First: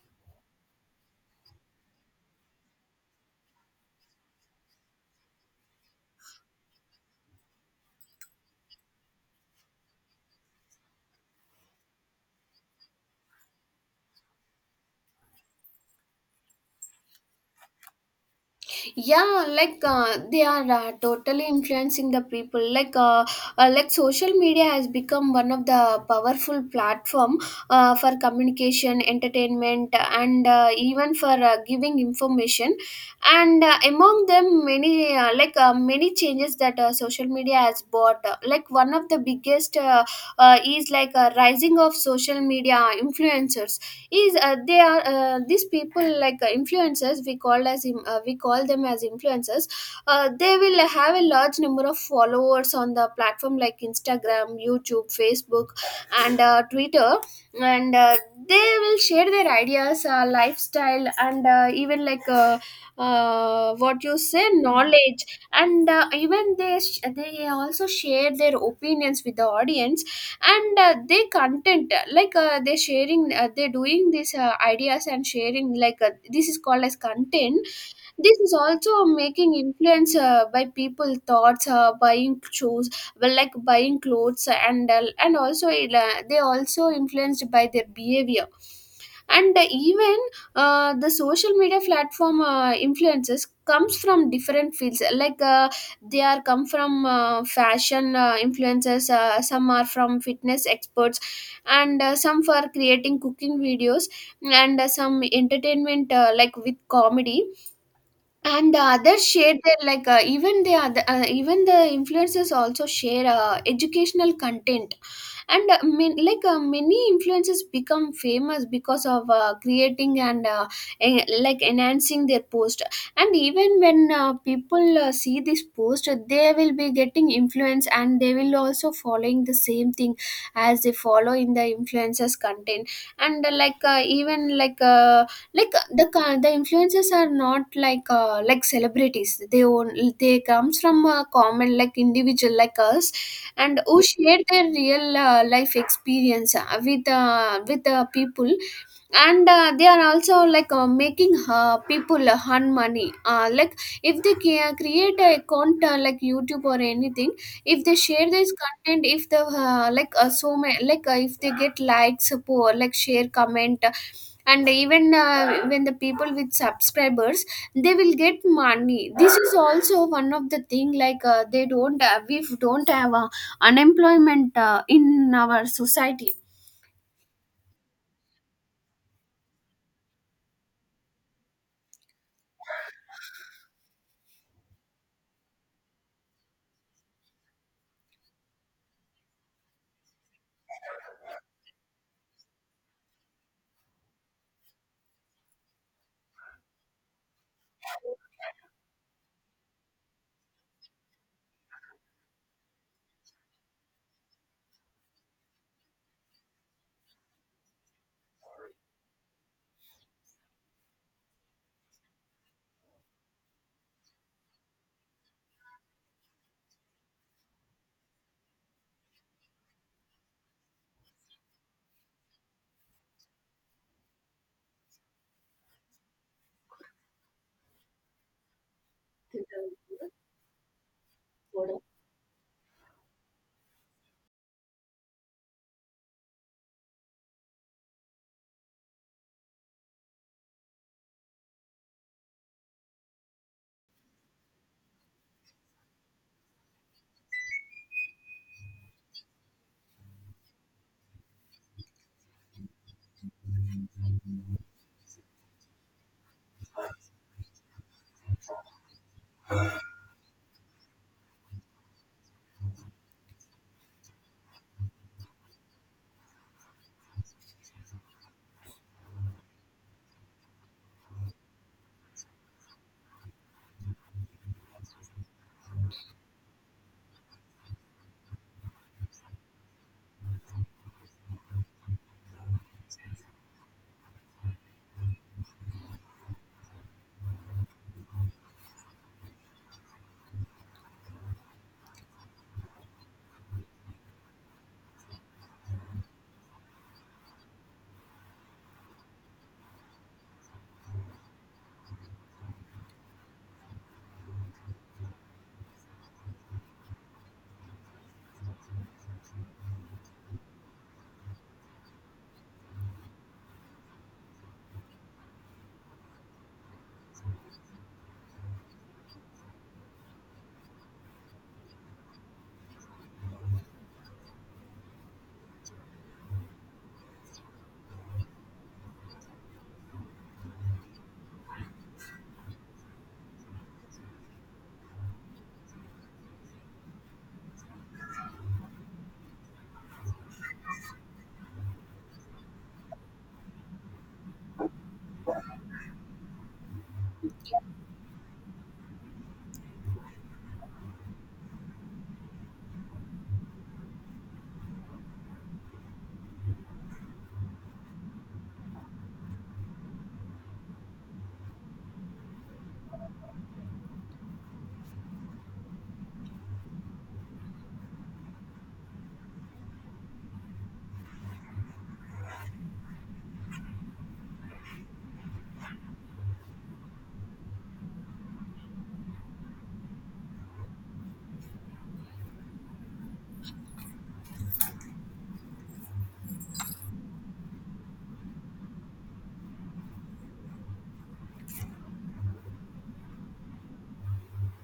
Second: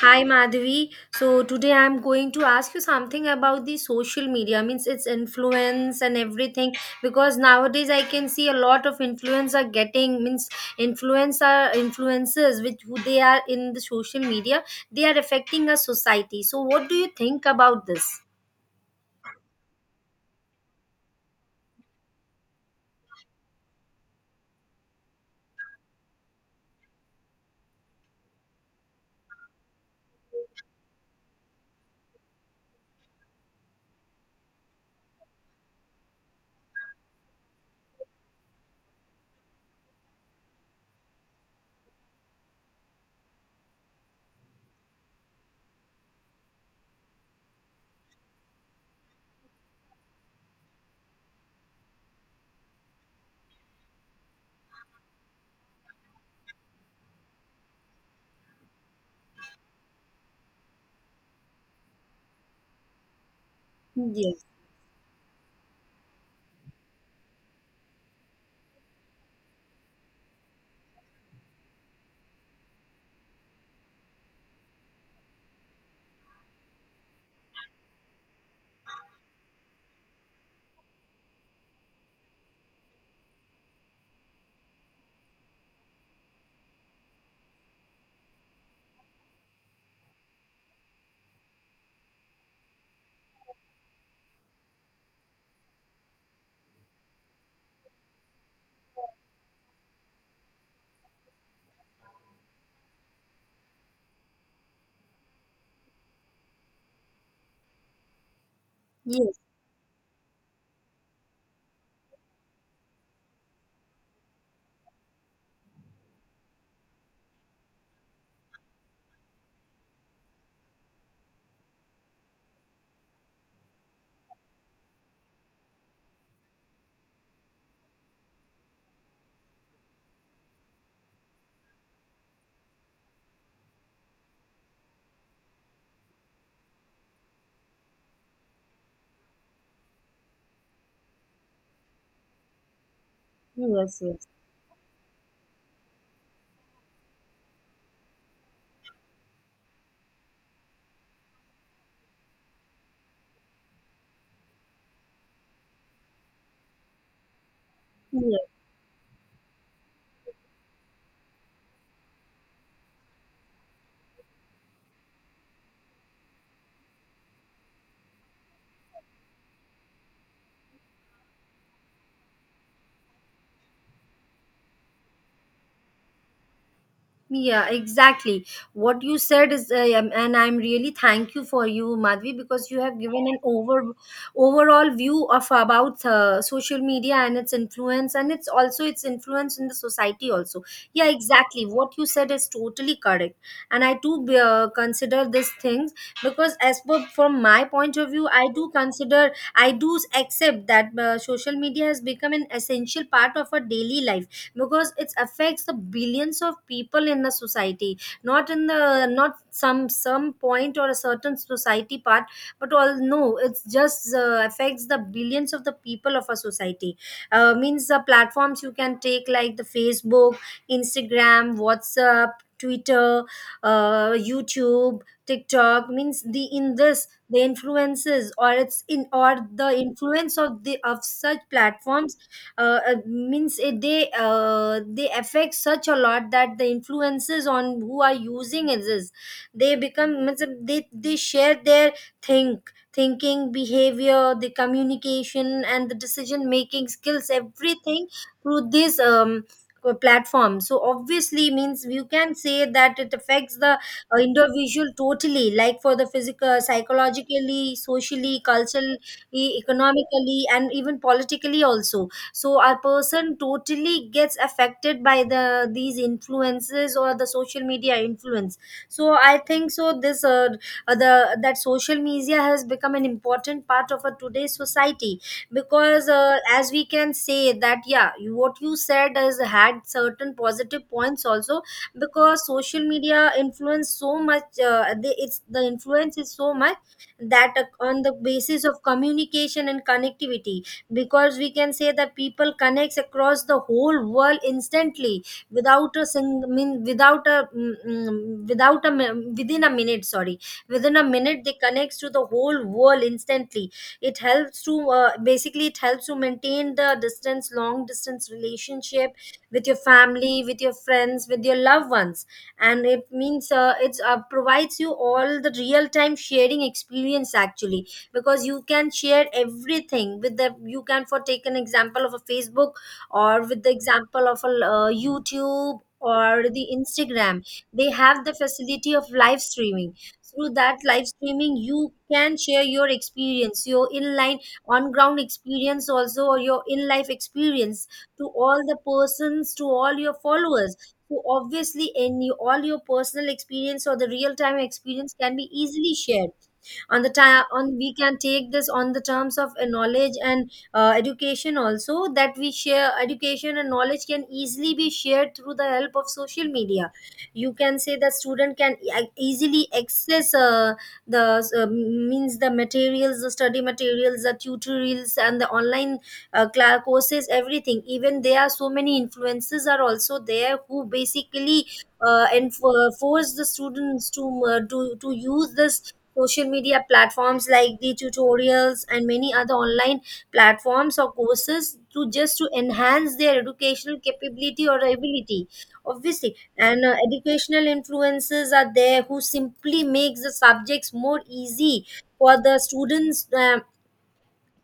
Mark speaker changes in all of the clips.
Speaker 1: Hi Madhavi. So today I'm going to ask you something about the social media, means its influence and everything. Because nowadays I can see a lot of influencer getting means influencers which who they are in the social media. They are affecting our society. So what do you think about this?
Speaker 2: Yeah, like they are totally influencing the people, like social media has become one of the powerful platform for communication, entertainment, and even for giving information. And among them, many many changes that social media has brought, like one of the biggest is like a rising of social media influencers is, they are these people, like influencers we called as im- we call them as influencers. They will have a large number of followers on the platform like Instagram, YouTube, Facebook, and Twitter. And They will share their ideas, lifestyle, and even like what you
Speaker 1: Yes.
Speaker 2: say, knowledge. And even they also share their opinions with the audience. And they content, they're sharing, they're doing these ideas and sharing, like this is called as content. This is also making influence by people thoughts, buying shoes, well, like buying clothes, and and also it, they also influenced by their behavior. And even the social media platform influences comes from different fields, like they are come from fashion, influencers, some are from fitness experts, and some for creating cooking videos, and some entertainment, like with comedy, and the others
Speaker 1: Yes.
Speaker 2: share their, like even the influencers also share educational content. And man, like many influencers become famous because of creating and like enhancing their post. And even when people see this post, they will be getting influence and they will also following the same thing, as they follow in the influencers content. And like even like the influencers are not, like like celebrities, they own, they comes from a common, like individual like us, and
Speaker 1: Yes.
Speaker 2: who
Speaker 1: Yes.
Speaker 2: shared their real life experience with people. And they are also, like making people earn money, like if create a account, like YouTube or anything. If they share
Speaker 1: Yes.
Speaker 2: this content, if the, so many, like if they get likes, support, like, share, comment, and even when the people with subscribers, they will get money. This is also one of the thing, like they don't, we don't have a unemployment in our society.
Speaker 1: Yeah, exactly. What you said is, and I'm really thank you for you, Madhvi, because you have given an overall view of about social media and its influence, and it's also its influence in the society also. Yeah, exactly. What you said is totally correct, and I do consider these things because, as per from my point of view, I do consider, I do accept that social media has become an essential part of our daily life because it affects the billions of people in the society, not in the not some some point or a certain society part, but all no, it's just affects the billions of the people of a society. Means the platforms you can take like the Facebook, Instagram, WhatsApp, Twitter, YouTube, TikTok, means the in this the influences or it's in or the influence of the of such platforms. Means it, they affect such a lot that the influences on who are using it is they become means they share their thinking, behavior, the communication and the decision making skills, everything through this platform. So obviously means you can say that it affects the individual totally like for the physical, psychologically, socially, culturally, economically and even politically also. So our person totally gets affected by the these influences or the social media influence. So I think so this, the that social media has become an important part of our today's society. Because as we can say that, yeah, you- what you said has had certain positive points also, because social media influence so much the, it's the influence is so much that on the basis of communication and connectivity, because we can say that people connects across the whole world instantly without a sing, mean without a without a within a minute, sorry, within a minute they connects to the whole world instantly. It helps to basically it helps to maintain the distance, long distance relationship with your family, with your friends, with your loved ones. And it means it's provides you all the real time sharing experience actually, because you can share everything with the you can for take an example of a Facebook, or with the example of a YouTube or the Instagram. They have the facility of live streaming. Through that live streaming you can share your experience, your inline, on ground experience also, or your in life experience to all the persons, to all your followers. So obviously in you, all your personal experience or the real time experience can be easily shared on the time on we can take this on the terms of knowledge and education also, that we share education and knowledge can easily be shared through the help of social media. You can say that student can easily access the means the materials, the study materials, the tutorials and the online courses, everything. Even there are so many influences are also there who basically and for, force the students to to use this social media platforms like the tutorials and many other online platforms or courses to just to enhance their educational capability or ability. Obviously and educational influences are there who simply makes the subjects more easy for the students,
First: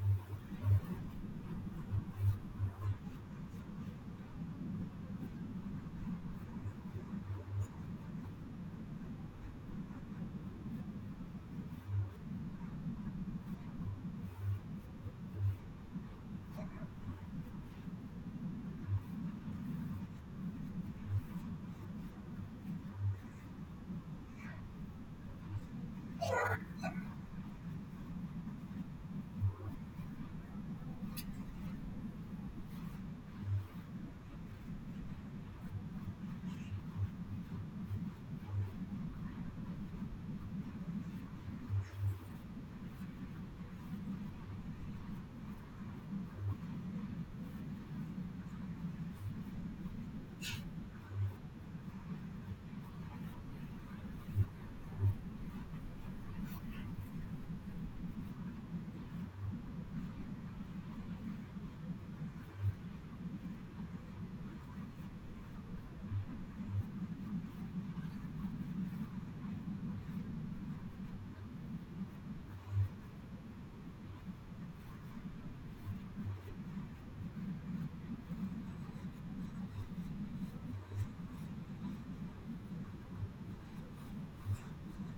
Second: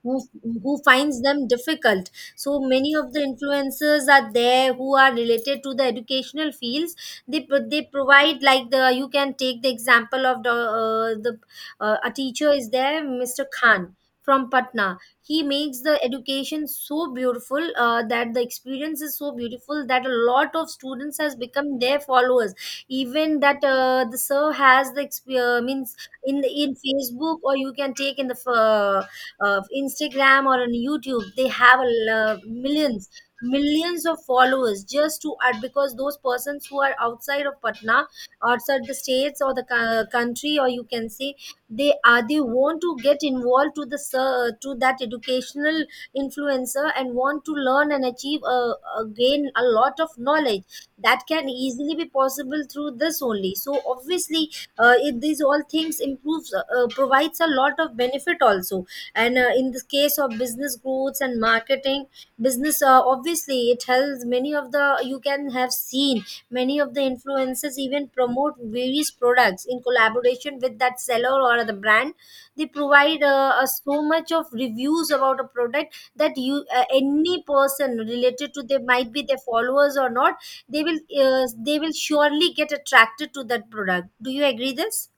Speaker 1: who who finds them difficult. So many of the influencers are there who are related to the educational fields. They provide like the you can take the example of the a teacher is there, Mr. Khan from Patna. He makes the education so beautiful that the experience is so beautiful that a lot of students has become their followers. Even that the sir has the means in the, in Facebook or you can take in the of Instagram or on YouTube, they have a millions, millions of followers just to add, because those persons who are outside of Patna, outside the states or the country, or you can say they are they want to get involved to the to that educational influencer and want to learn and achieve a gain a lot of knowledge. That can easily be possible through this only. So obviously it, these all things improves provides a lot of benefit also. And in the case of business growths and marketing business, obviously it helps many of the you can have seen many of the influencers even promote various products in collaboration with that seller or the brand. They provide us so much of reviews about a product that you any person related to they might be their followers or not, they will they will surely get attracted to that product. Do you agree this?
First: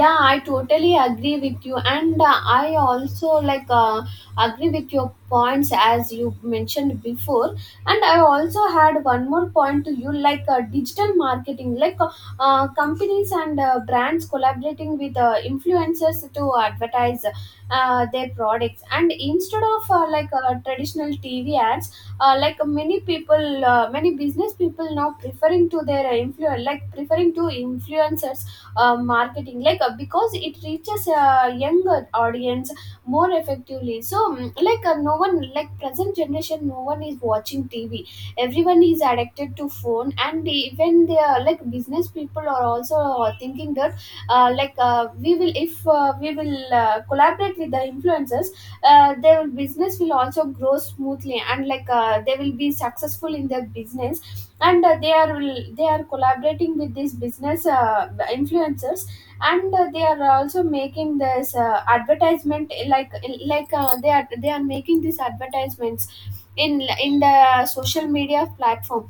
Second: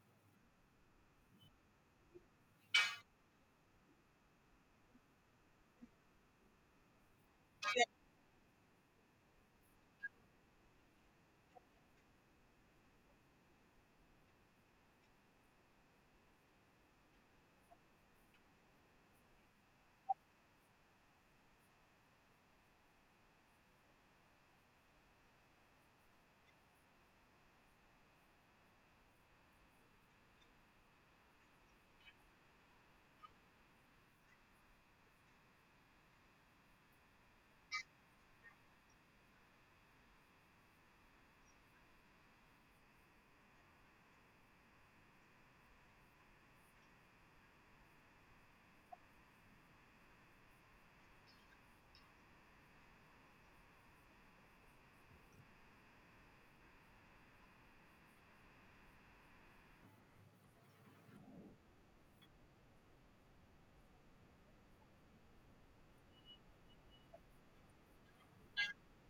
Speaker 2: Yeah, I totally agree with you, and I also, like agree with your points as you mentioned before. And I also had one more point to you, like digital marketing, like companies and brands collaborating with influencers to advertise their products, and instead of traditional tv ads, like many people, many business people now preferring to their influence, like preferring to influencers marketing, because it reaches a younger audience more effectively. So no one, like present generation, no one is watching tv. Everyone is addicted to phone, and even they are, like business people are also thinking that like we will if we will collaborate with the influencers, their business will also grow smoothly, and like they will be successful in their business. And they are collaborating with these business influencers, and they are also making this advertisement, like they are making these advertisements in the social media platform.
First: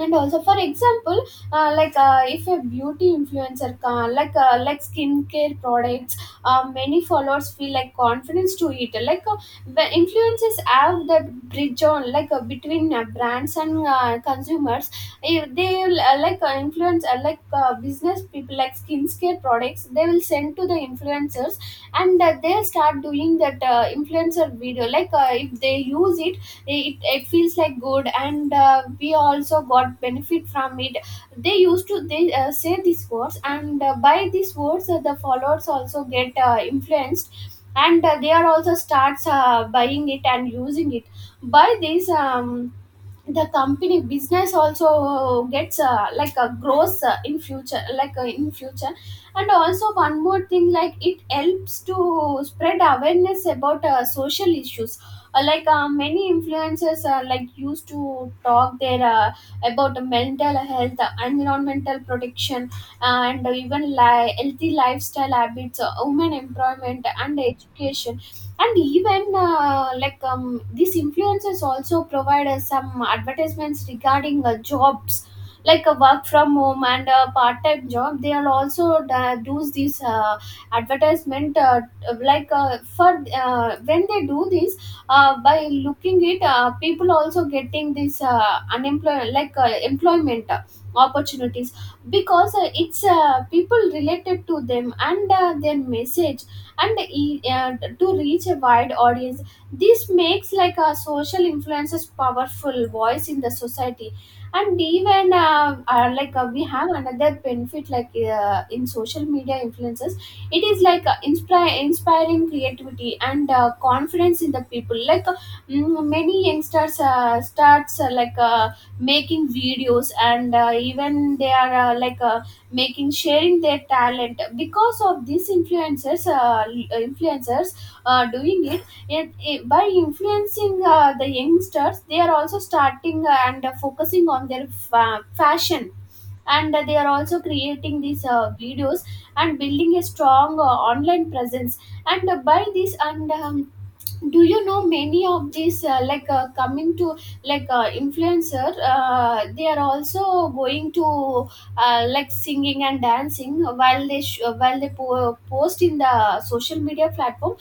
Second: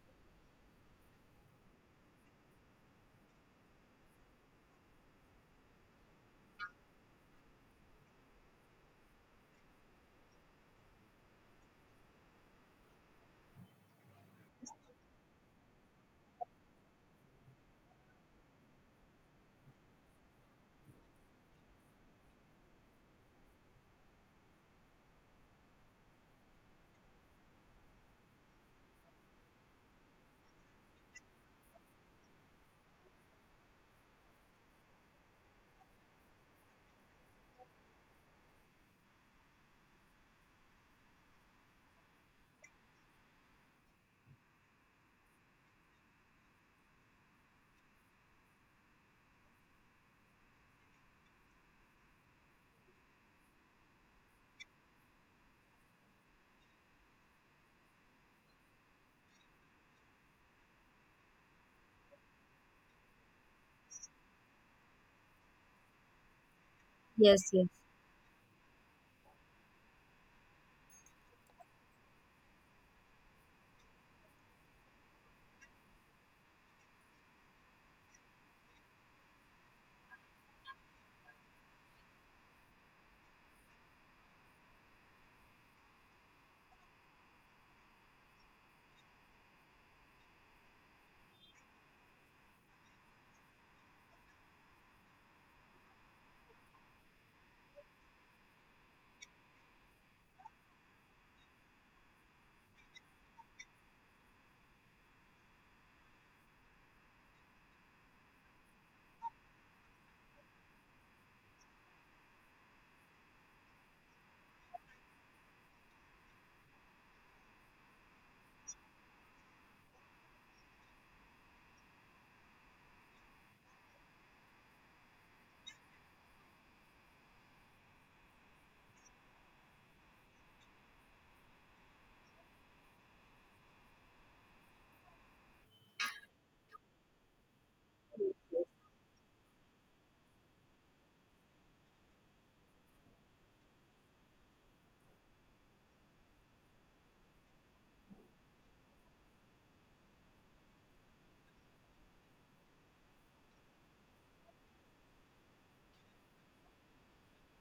Speaker 2: And also, for example, if a beauty influencer can, like skincare products, many followers feel like confidence to eat, like the influencers have that bridge on, like between brands and consumers. If they will, influence, business people, like skincare products they will send to the influencers, and they'll start doing that influencer video. Like if they use it, it feels like good, and we also got benefit from it. They used to, they say these words, and by these words, the followers also get influenced, and they are also starts buying it and using it. By this, the company business also gets like a growth in future. And also one more thing, like it helps to spread awareness about social issues. Like many influencers are, like used to talk there, about mental health, environmental protection, and even healthy lifestyle habits, women employment and
Speaker 1: Yes. Yes.
Speaker 2: education. And even these influencers also provide us some advertisements regarding jobs, like a work from home and a part-time job. They are also do this advertisement, like for when they do this, by looking it, people also getting this unemployment, like employment opportunities, because it's people related to them, and their message and to reach a wide audience. This makes like a social influences powerful voice in the society. And even we have another benefit, like in social media influences, it is like inspiring creativity and confidence in the people. Like many youngsters starts, making videos, and even they are, making, sharing their talent because of these influencers influencers doing it, it, it by influencing the youngsters. They are also starting and focusing on their fashion, and they are also creating these videos and building a strong online presence. And by this and do you know, many of these, coming to, like influencer, they are also going to, like singing and dancing while while post in the social media platform.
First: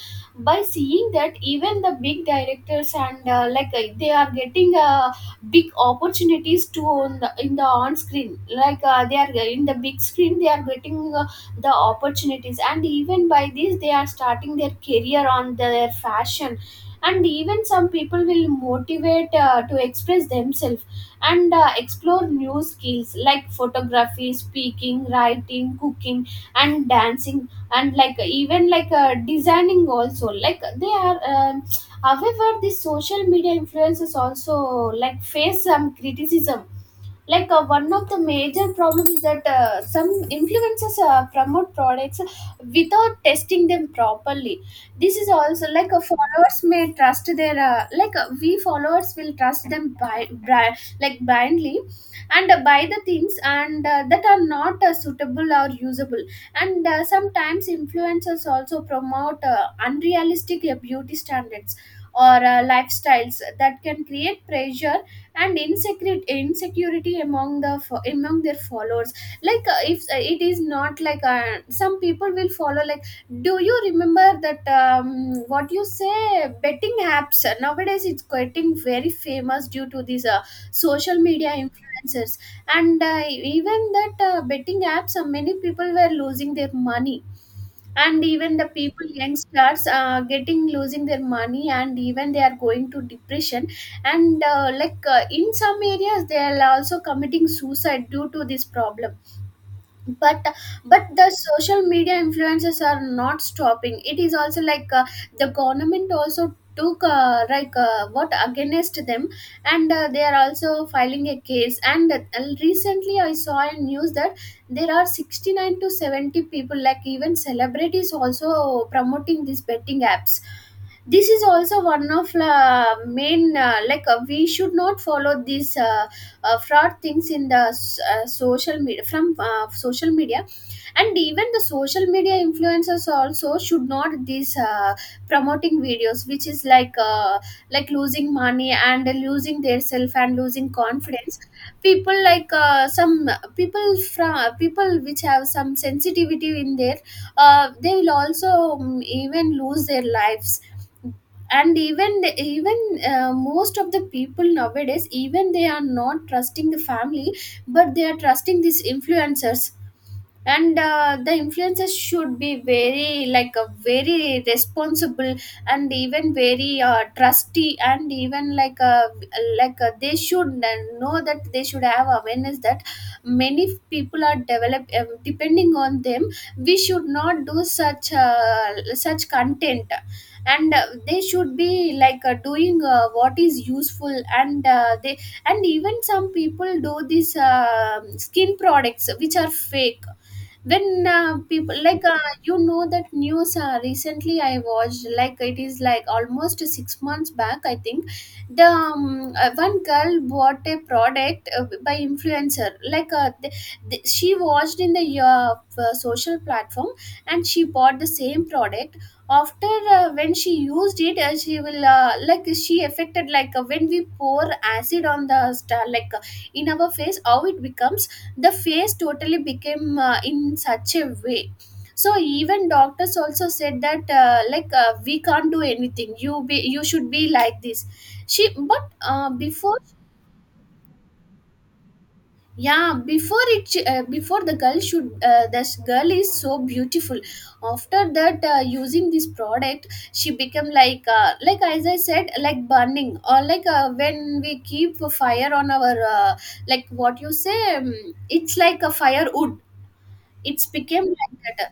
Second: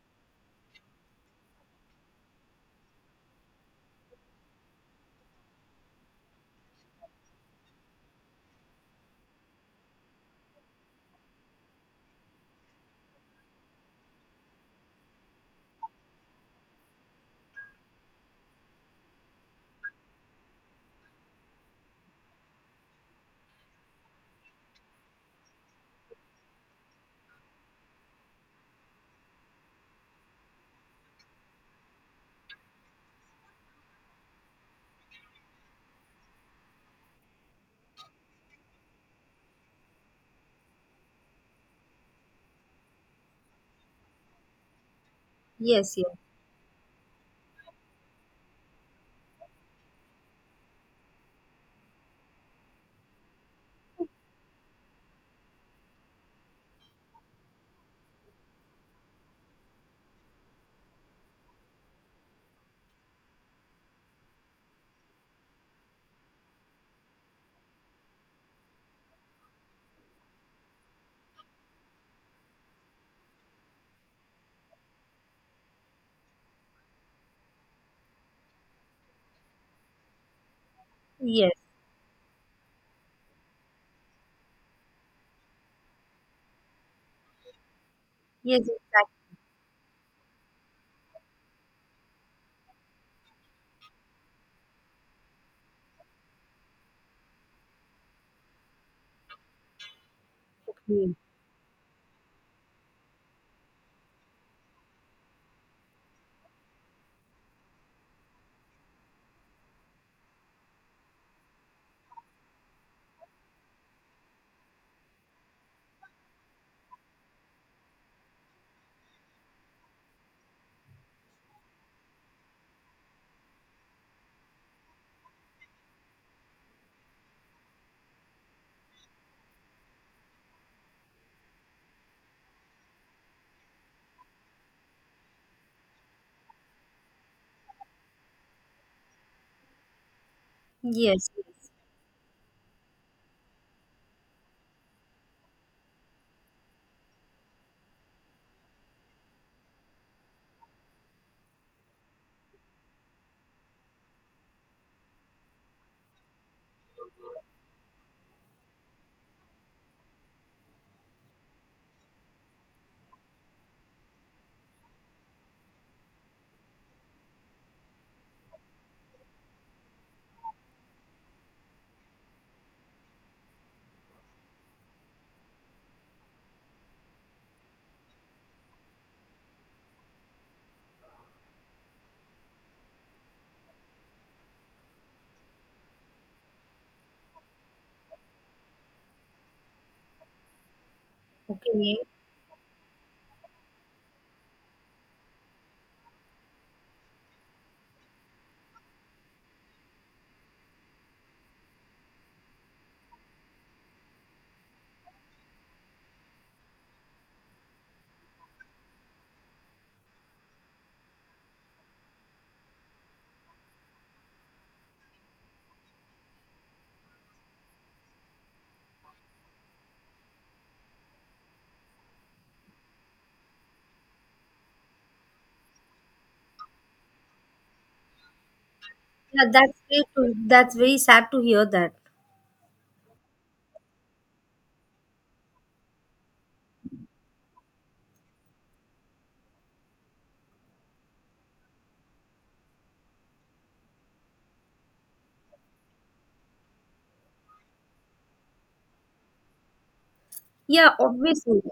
Speaker 2: By seeing that, even the big directors and, they are getting big opportunities to on the, in the on screen, like they are in the big screen, they are getting the opportunities, and even by this they are starting their career on their fashion. And even some people will motivate to express themselves and explore new skills like photography, speaking, writing, cooking, and dancing, and like, even like designing also, like they are. However, the social media influences also like face some criticism. Like one of the major problem is that some influencers promote products without testing them properly. This is also like
Speaker 1: Yes. Yes.
Speaker 2: followers may trust their, we followers will trust them by like blindly, and buy the things, and that are not suitable or usable. And sometimes influencers also promote unrealistic beauty standards or lifestyles that can create pressure and insecurity among among their followers. Like if it is not, like some people will follow, like, do you remember that? What you say, betting apps nowadays, it's getting very famous due to these social media
Speaker 1: Yes.
Speaker 2: influencers. And even that betting apps, many people were losing their money, and even
Speaker 1: Yes.
Speaker 2: the people,
Speaker 1: Exactly.
Speaker 2: youngsters getting, losing their money, and even they are going to depression. And in some areas they are also committing suicide due to this problem. But the social media influences are not stopping. It is also like the government also took, what, against them, and they are also filing a case. And recently I saw a news that there are 69 to 70 people, like even celebrities also promoting these betting apps. This is also one of main, like we should not follow these fraud things in social media, from social media. And even the social media influencers also should not these promoting videos, which is like losing money and losing their self and losing
Speaker 1: Yes,
Speaker 2: confidence.
Speaker 1: yes.
Speaker 2: People like some people, from people which have some sensitivity in their, they will also even lose their lives. And even even most of the people nowadays, even they are not trusting the family, but they are trusting these influencers. And the influencers should be very, like a very responsible, and even very trusty, and even like a, like a, they should know that they should have awareness that many people are develop, depending on them. We should not do such such content. And they should be, like doing what is useful, and they and even Some people do these skin products which are fake. Then people
Speaker 1: Okay.
Speaker 2: you know that news, recently I watched, like, it is like almost 6 months back I think. The One girl bought a product by influencer she watched in the social platform and she bought the same product. After when she used it, she will like, she affected like, when we pour acid on the star, like, in our face, how it becomes. The face totally became in such a way. So even doctors also said that, we can't do anything. You be, you should be like this. She, but
Speaker 1: Yeah,
Speaker 2: before...
Speaker 1: that's very. To, that's very sad to hear that.
Speaker 2: Yeah, before it before, the girl should, this girl is so beautiful. After that, using this product, she became like, like as I said, like burning, or like, when we keep a fire on our like, what you say, it's like a firewood. It's
Speaker 1: Yeah,
Speaker 2: became like
Speaker 1: obviously.
Speaker 2: that.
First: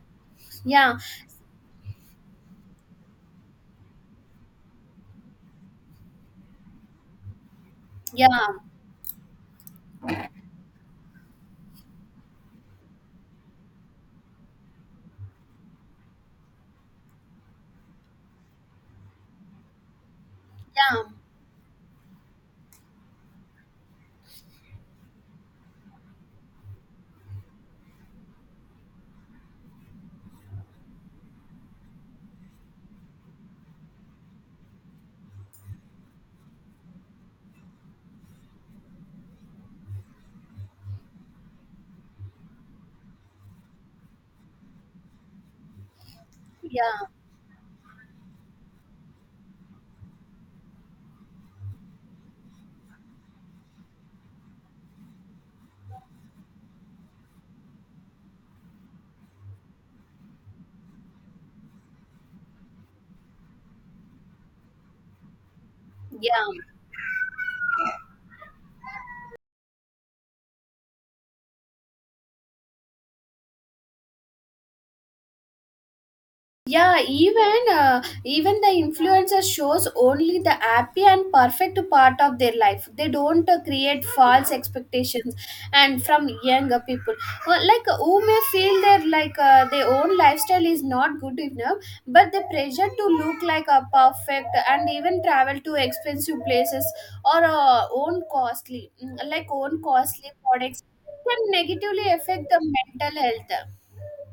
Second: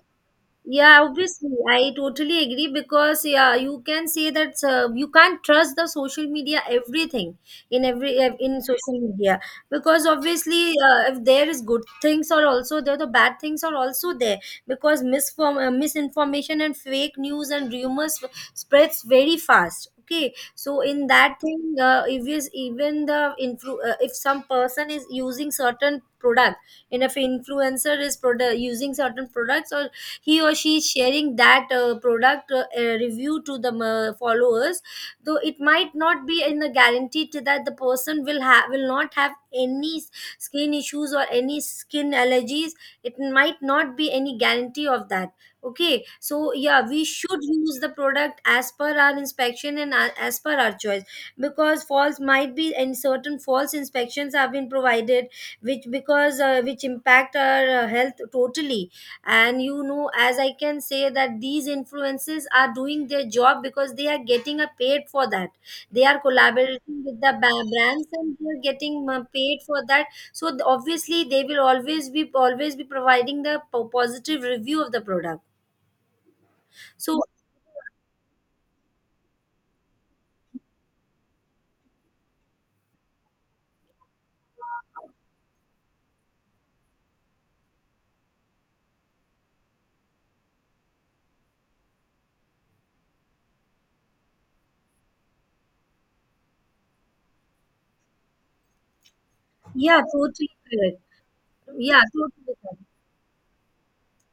Speaker 2: Yeah,
Speaker 1: Yeah, obviously, I totally agree because, yeah, you can say that you can't trust the social media everything in
Speaker 2: yeah,
Speaker 1: in social media. Because obviously if there is good things are also there, the bad things are also there, because misform misinformation and fake news and rumors spreads very fast. Okay, so
Speaker 2: yeah,
Speaker 1: in that thing, if is even the if some person is using certain product, and if influencer is using certain products, or he or she is sharing that product review to the followers, though it might not be in the guarantee to that the person will have will not have any skin issues or any skin allergies. It might not be any guarantee of that. Okay, so yeah, we
Speaker 2: yeah,
Speaker 1: should use the product as per our inspection and as per our choice, because false might be and certain false inspections have been provided, which because which impact our health totally. And you know, as I can say that these influences are doing their job because they are getting a paid for that. They are
Speaker 2: yeah.
Speaker 1: collaborating with the brands and they are getting paid for that. So obviously they will always be providing the positive review of the product.
Speaker 2: Yeah,
Speaker 1: So
Speaker 2: even even the influencer shows only the happy and perfect part of their life. They don't create false expectations, and from younger people, who may feel their, like, their own lifestyle is not good enough, but the pressure to look like a perfect, and even travel to expensive places or own costly, like, own
Speaker 1: yeah,
Speaker 2: costly
Speaker 1: totally
Speaker 2: products
Speaker 1: correct.
Speaker 2: can
Speaker 1: Yeah,
Speaker 2: negatively
Speaker 1: totally
Speaker 2: affect the
Speaker 1: correct.
Speaker 2: mental health.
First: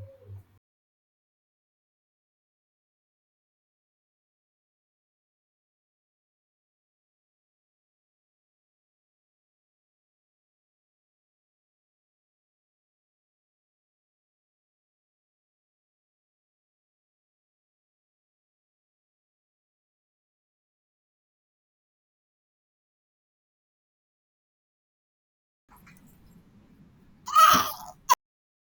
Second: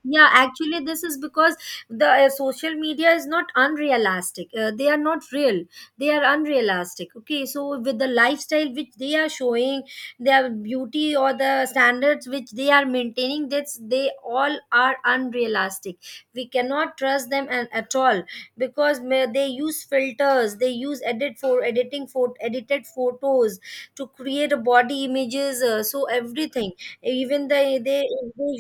Speaker 1: Yeah, actually this is because the social media is not unrealistic, they are not real, they are unrealistic. Okay, so with the lifestyle which they are showing, their beauty or the standards which they are maintaining, that's they all are unrealistic. We cannot trust them and, at all, because may- they use filters, they use edit for editing for edited photos to create a body images, so everything. Even the they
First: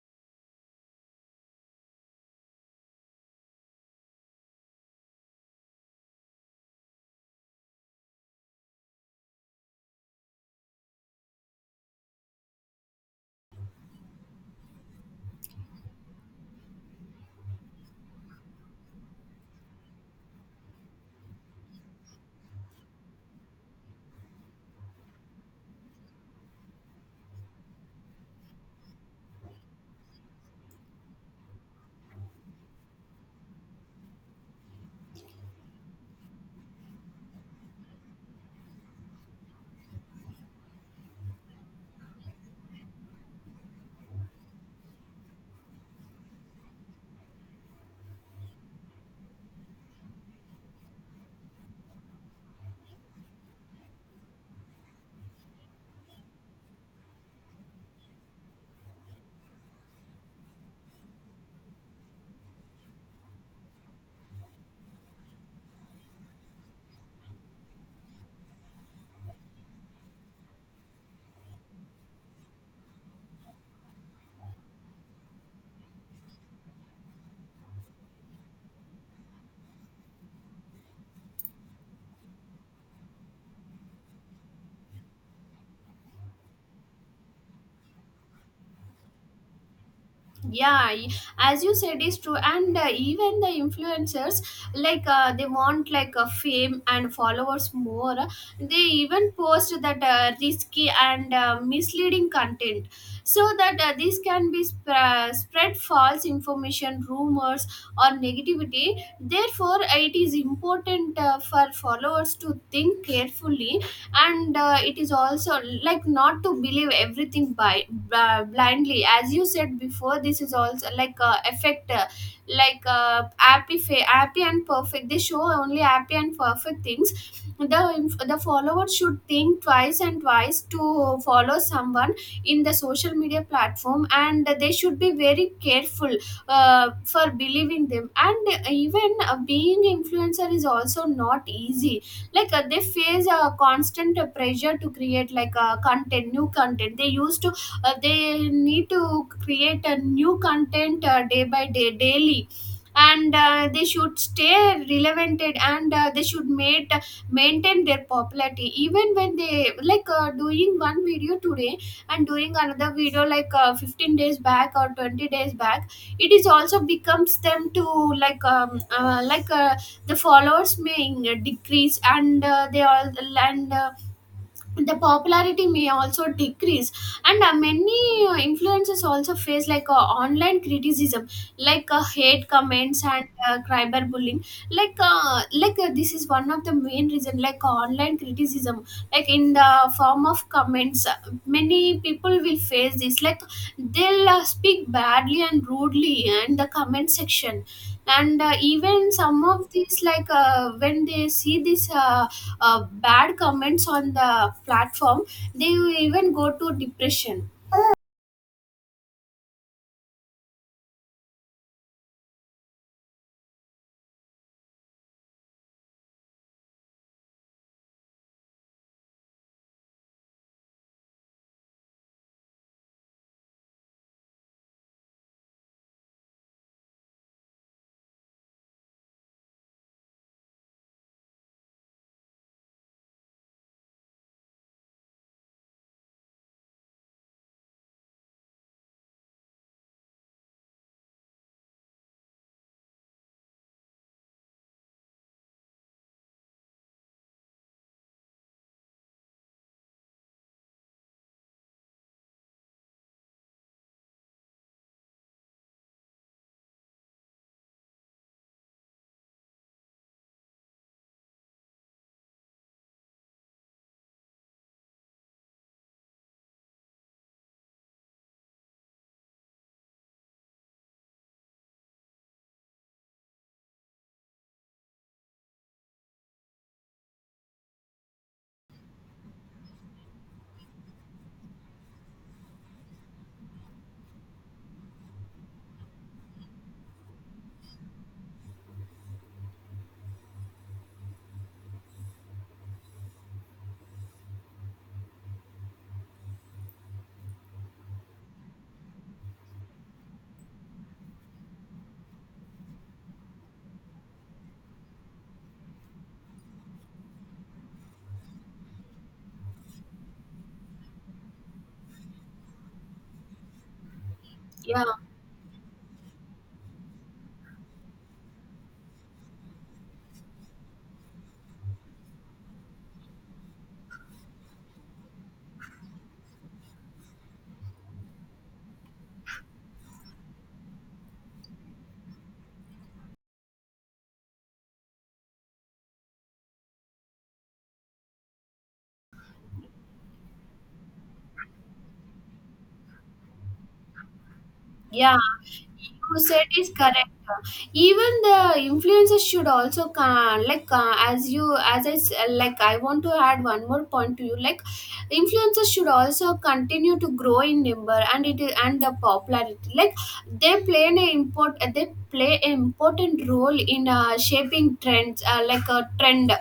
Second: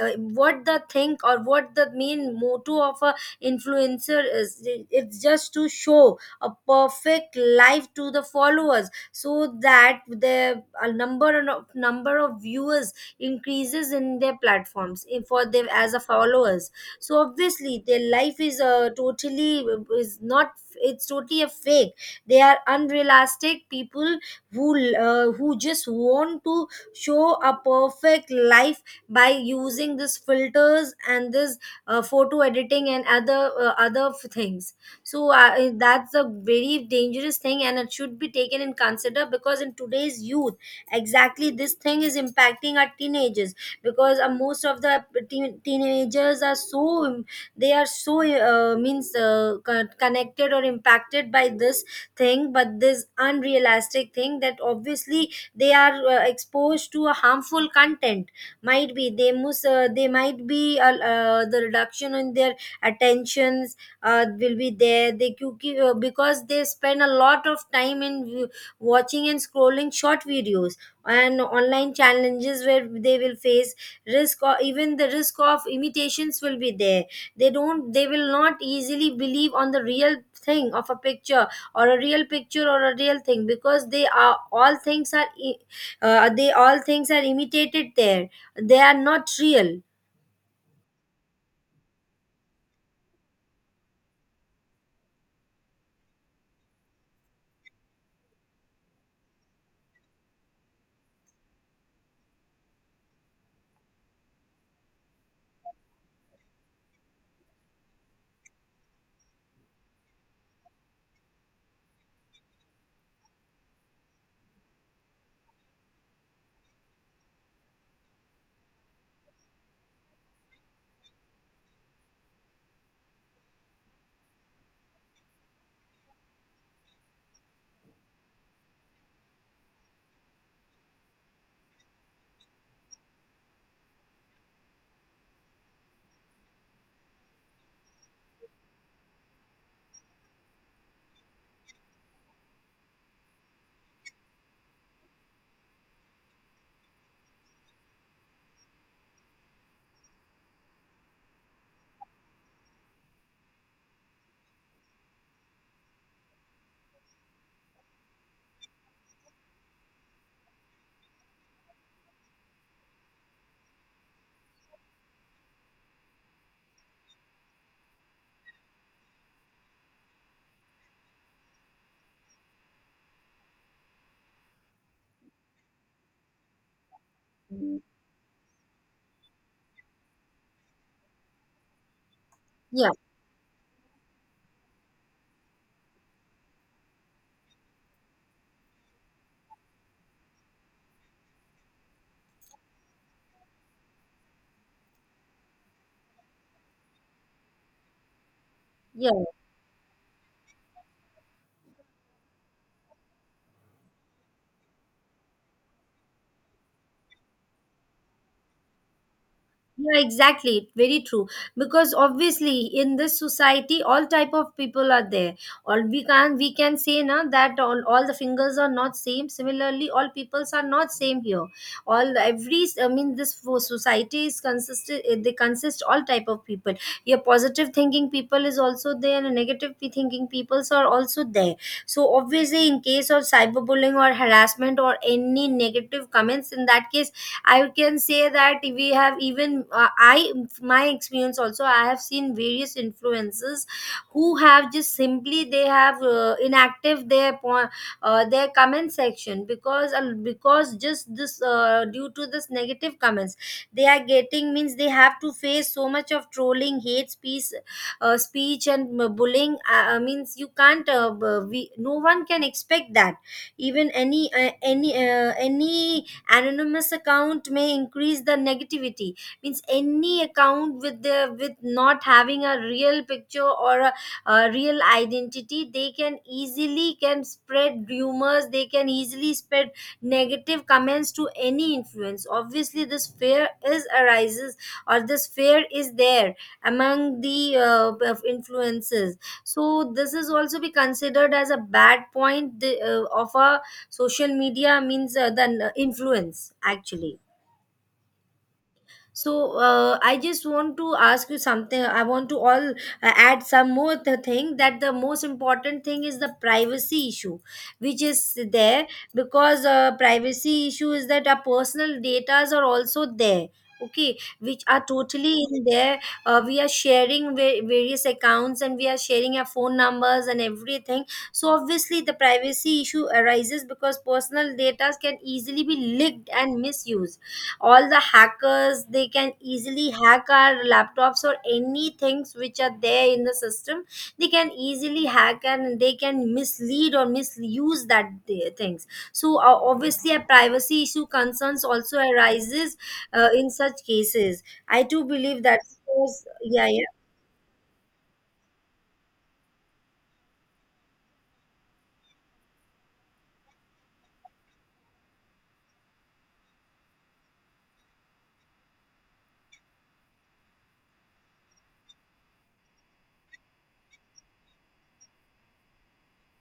Speaker 1: uh, what the think or what the main motto of a influencer is, it's just to show a perfect life to the followers, so that the a number of viewers increases in their platforms in- for them as a followers. So obviously their life is totally is not, it's totally a fake. They are unrealistic people who who just want to show a perfect life by using these filters and this photo editing and other other things. So that's a very dangerous thing and it should be taken in consider, because in today's youth exactly this thing is impacting our teenagers. Because most of the teenagers are so, they are so means connected or impacted by this thing. But this unrealistic thing, that obviously they are exposed to a harmful content, might be they must they might be, the reduction in their attentions will be there. They क्योंकि, because they spend a lot of time in watching and scrolling short videos and online challenges, where they will face risk, or even the risk of imitations will be there. They don't, they will not easily believe on the real thing of a picture or a real picture or a real thing, because they are all things are they all things are imitated there. They are not real.
Speaker 2: yeah y- as you said is true, and even the influencers, they want like, fame and followers more. They even post that risky and misleading content so that this can be spread false information, rumors, or negativity. Therefore it is important, for followers to think carefully, and it is also like not to believe everything by blindly. As you said before, this is also like, effect, happy happy and perfect. They show only happy and perfect things. the the follower should think twice and twice to follow someone in the social media platform, and they should be very careful for believing them. And even being influencer is also not easy. They face a constant pressure to create, like, content, new content. They used to they need to create a new content day by day, daily. And they should stay relevant, and they should maintain their popularity, even when they like, doing one video today and doing another video like, 15 days back or 20 days back. It is also becomes them to like, the followers may decrease, and they all, and the popularity may also decrease. And many influencers also face like, online criticism, hate
Speaker 1: Yeah.
Speaker 2: comments and cyber bullying. This is one of the main reason, online criticism like in the form of comments. Many people will face this, like, they'll speak badly and rudely in the comment section. And even
Speaker 1: Yeah.
Speaker 2: some of these, when they see this, bad comments on the platform, they even go to depression.
Speaker 1: Yeah, exactly, very true. Because obviously in this society all type of people are there. All we can, we can say now that all the fingers are not same, similarly all peoples are not same here. All every, I mean this for society is consisted They consist all type of people. Your positive thinking people is also there and negative thinking peoples are also there. So obviously in case of cyberbullying or harassment or any negative comments, in that case I can say that we have even I, my experience also, I have seen various influencers who have just simply they have inactive their their comment section because just this due to this negative comments they are getting, means they have to face so much of trolling, hate speech speech and bullying. Means you can't, we, no one can expect that even any anonymous account may increase the negativity. Means any account with the, with not having a real picture or a real identity, they can easily can spread rumors, they can easily spread negative comments to any influence. Obviously this fear is arises or this fear is there among the of influences. So this is also be considered as a bad point, of a social media, means the influence actually. So I just want to ask you something. I want to all add some more thing, that the most important thing is the privacy issue, which is there, because privacy issue is that our personal data are also there. Okay, which are
Speaker 2: Yeah.
Speaker 1: totally in there. We are sharing various accounts and we are sharing our phone numbers and everything. So obviously the privacy issue arises because personal data can easily be leaked and misused. All the hackers, they can easily hack our laptops or any things which are there in the system, they can easily hack and they can mislead or misuse that things. So obviously a privacy issue concerns also arises in such cases. I do
Speaker 2: Yeah,
Speaker 1: believe that,
Speaker 2: you said
Speaker 1: yeah,
Speaker 2: is correct. Even the influencers should also, as you, as I like, I want to add one more point to you. Like, influencers should also continue to grow in number and it is, and the popularity. Like, they play an import they play an important role in shaping trends, like a trend,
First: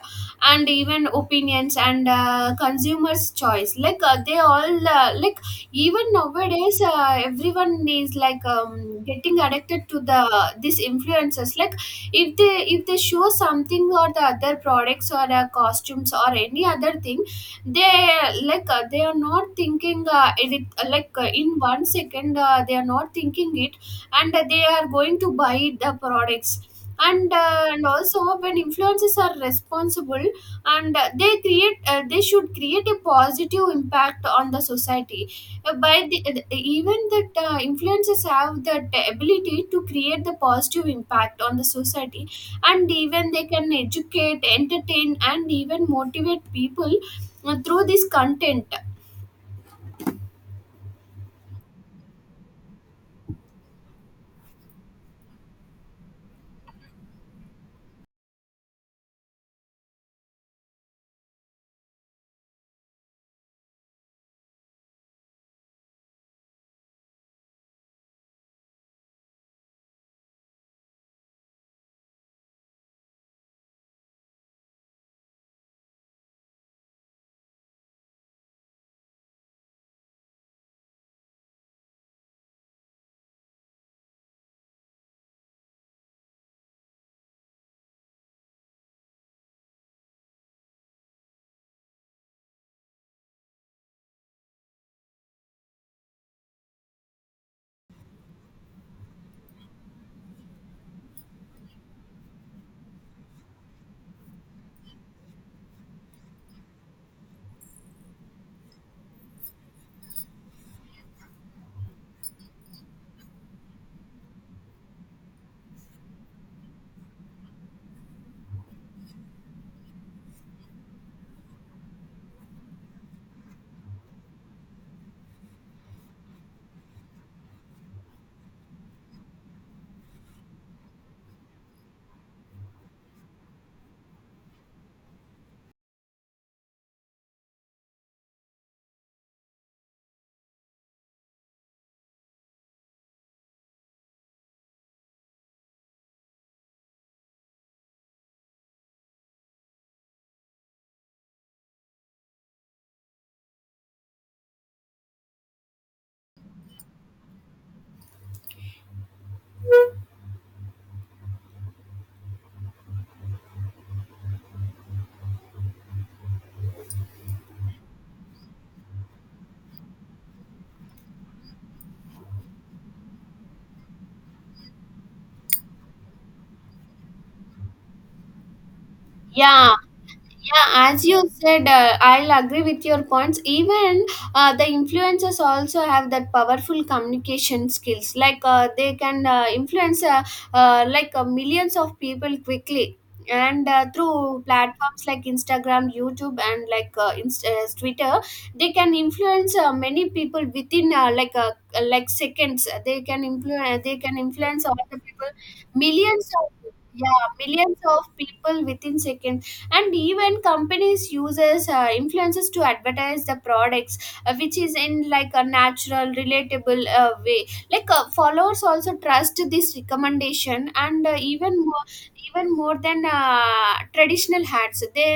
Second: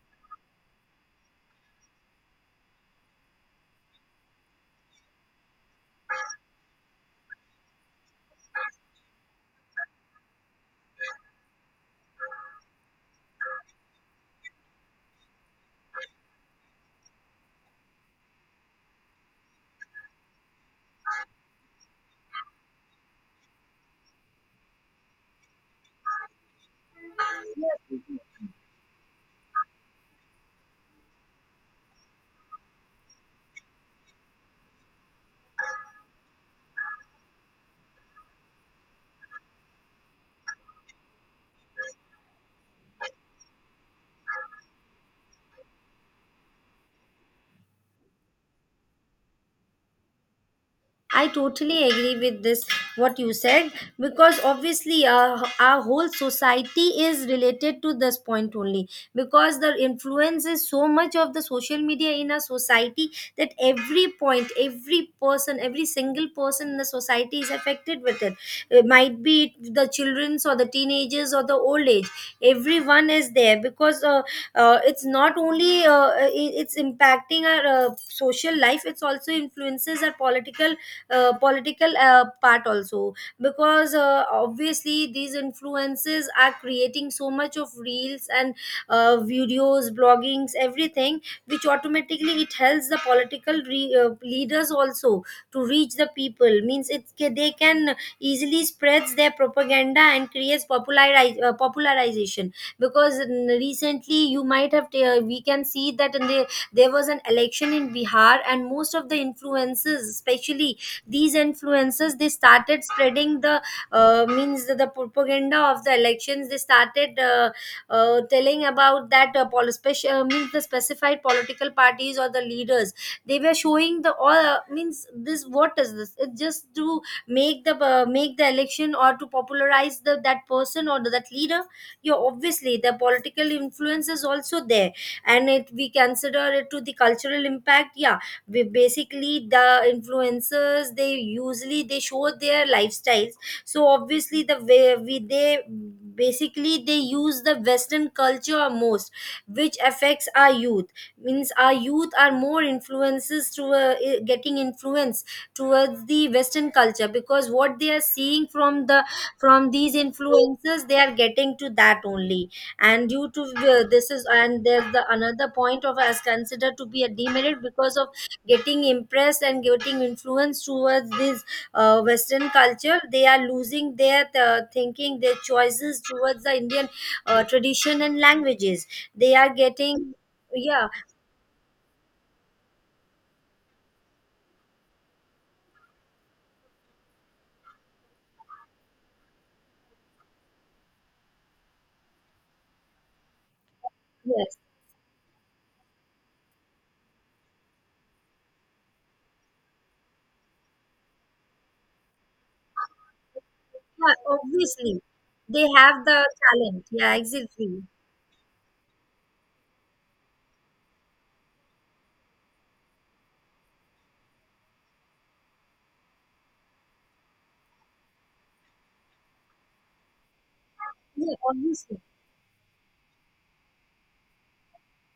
Speaker 2: and even opinions and consumers choice. They all, even nowadays, everyone is like, getting addicted to the these influencers. Like, if they show something or the other products or costumes or any other thing, they they are not thinking, it, like in 1 second, they are not thinking it, and they are going to buy the products. And also, when influencers are responsible, and they should create a positive impact on the society. Even that, influencers have that ability to create the positive impact on the society, and even they can educate, entertain, and even motivate people through this content.
Speaker 1: I totally agree with this, what you said, because obviously our whole society is related to this point only, because the influence is so much of the social media in our society, that every point, every person, every single person in the society is affected with it. It might be it the children's or the teenagers or the old age, everyone is there. Because it's not only, it's impacting our social life, it's also influences our political part also, because obviously these influences are creating so much of reels and videos, bloggings, everything, which automatically it helps the political leaders also to reach the people. Means they can easily spreads their propaganda and creates popularize, popularization. Because recently you might have we can see that in the, there was an election in Bihar, and most of the influences, especially these influencers, they started spreading the means the propaganda of the elections. They started telling about that means the specified political parties or the leaders. They were showing the all means this, what is this, it's just to make the election or to popularize the that person or that leader. You obviously the political influence is also there, and it we consider it to the cultural impact, yeah. We basically the influencers, they usually they show their lifestyles. So obviously the way we they basically they use the Western culture most, which affects our youth. Means our youth are more influences to getting influence towards the Western culture, because what they are seeing from the, from these influencers, they are getting to that only. And due to this is, and there's the another point of as considered to be a demerit, because of getting impressed and getting influenced towards this Western culture, they are losing their thinking, their choices towards the Indian tradition and languages. They are
Speaker 2: Yeah.
Speaker 1: getting,
Speaker 2: Yeah,
Speaker 1: yeah.
Speaker 2: as you said, I'll agree with your points. Even the influencers also have that powerful communication skills. They can influence, millions of people quickly and through
Speaker 1: Yes.
Speaker 2: platforms like Instagram, YouTube, and Twitter. They can influence many people within, like seconds. They
Speaker 1: Yeah,
Speaker 2: can influence all the
Speaker 1: obviously
Speaker 2: people.
Speaker 1: they have the
Speaker 2: Millions of
Speaker 1: talent, yeah,
Speaker 2: yeah, millions
Speaker 1: exactly.
Speaker 2: of people within seconds. And even companies uses influences to advertise the products, which is in, like, a natural, relatable way. Followers also trust this recommendation, and
Speaker 1: Yeah,
Speaker 2: even more,
Speaker 1: obviously.
Speaker 2: even more than traditional hats.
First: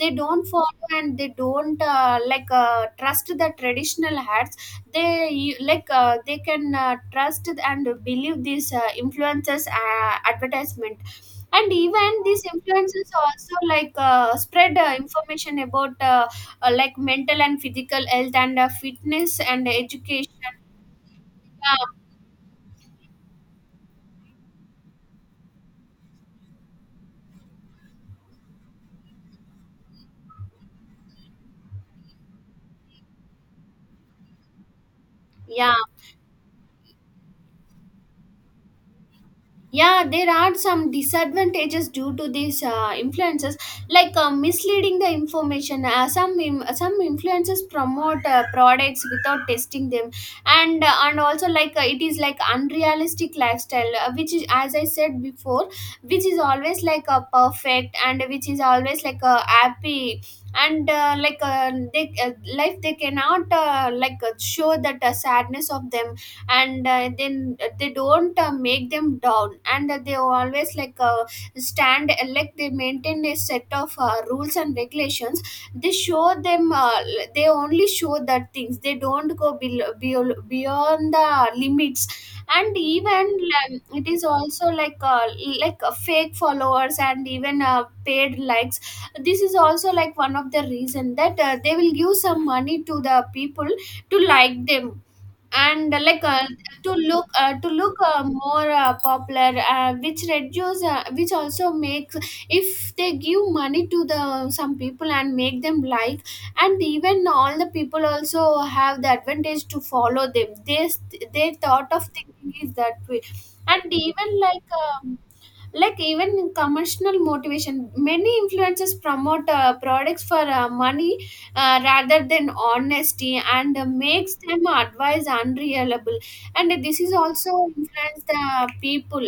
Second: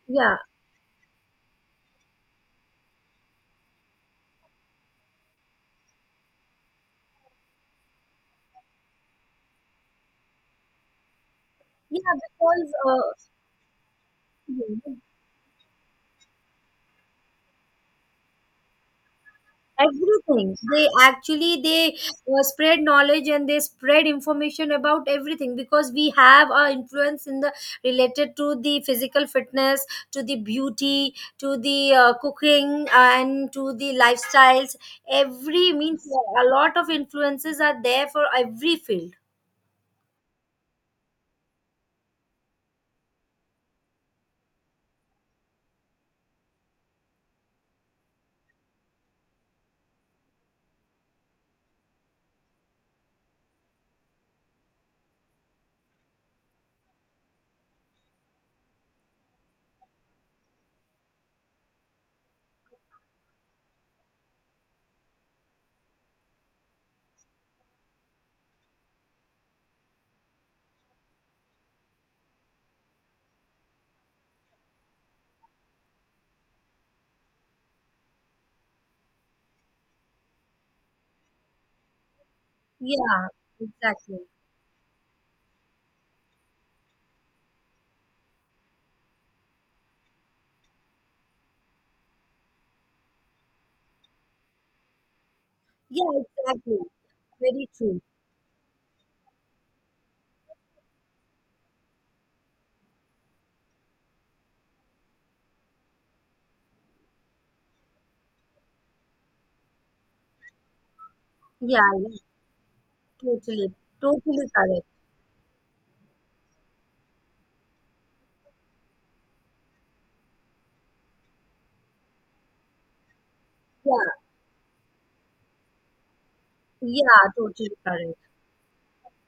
Speaker 2: They
Speaker 1: Yeah,
Speaker 2: don't follow and they don't trust the traditional hats. They, they can trust and believe these influencers advertisement. And
Speaker 1: yeah,
Speaker 2: even these influencers
Speaker 1: because
Speaker 2: also spread
Speaker 1: uh,
Speaker 2: information about mental and physical health and fitness and
Speaker 1: everything,
Speaker 2: education.
Speaker 1: they actually they
Speaker 2: Yeah,
Speaker 1: spread knowledge and they spread information about everything, because we have our influence in the, related to the physical fitness, to the beauty, to the cooking, and to the lifestyles. Every
Speaker 2: yeah.
Speaker 1: means a lot of influences are there for every field.
Speaker 2: Yeah, there are some disadvantages due to these influences, misleading the information. Some influences promote products without testing them. And and also, it is like unrealistic lifestyle, which is, as I said before, which is always like a perfect and which is always like a happy, and they, life, they cannot, show that sadness of them. And then they don't make them down, and they always stand, they maintain a set of rules and regulations. They show them, they only show that things. They don't go below, below, beyond the limits. And
Speaker 1: Yeah,
Speaker 2: even, it
Speaker 1: exactly.
Speaker 2: is also like, fake followers and even paid likes. This is also like one of the reason that they will give some money to the people to like them. And
Speaker 1: Yeah, exactly, very
Speaker 2: to look
Speaker 1: true.
Speaker 2: more popular, which reduce, which also makes, if they give money to the some people and make them like. And even all the people also have the advantage to follow them. They
Speaker 1: Yeah,
Speaker 2: thought of
Speaker 1: yeah,
Speaker 2: thinking is that way.
Speaker 1: totally.
Speaker 2: And even
Speaker 1: Totally correct.
Speaker 2: even commercial motivation, many influencers promote products for money, rather than honesty, and
Speaker 1: Yeah,
Speaker 2: makes them advice unreliable. And this is
Speaker 1: yeah,
Speaker 2: also
Speaker 1: totally correct.
Speaker 2: influence the people.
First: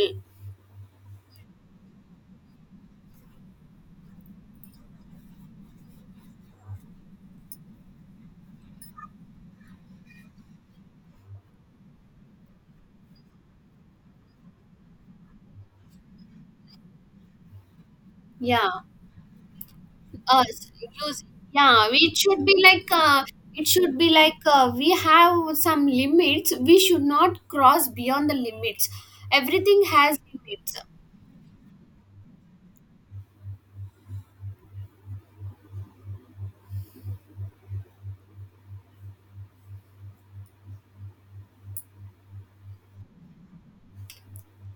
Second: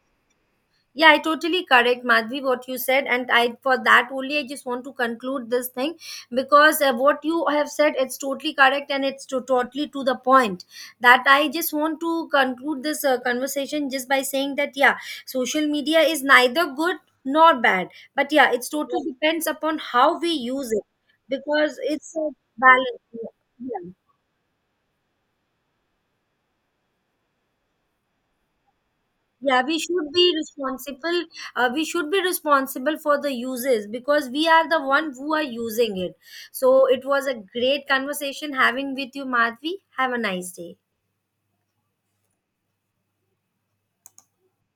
Speaker 1: Yeah, I totally correct, Madhvi, what you said. And I, for that only, I just want to conclude this thing, because what you have said, it's totally correct and it's to, totally to the point. That I just want to conclude this conversation just by saying that, yeah, social media is neither good nor bad. But yeah, it's
Speaker 2: Yeah.
Speaker 1: totally depends upon how we
Speaker 2: uh,
Speaker 1: use it,
Speaker 2: Use.
Speaker 1: because
Speaker 2: Yeah,
Speaker 1: it's
Speaker 2: it
Speaker 1: a
Speaker 2: should be like,
Speaker 1: balance.
Speaker 2: it
Speaker 1: Yeah.
Speaker 2: should be like, we have some limits, we should not cross beyond the limits.
Speaker 1: Yeah, we
Speaker 2: Everything
Speaker 1: should
Speaker 2: has
Speaker 1: be
Speaker 2: limits.
Speaker 1: responsible. We should be responsible for the uses, because we are the one who are using it. So it was a great conversation having with you, Madhvi. Have a nice day.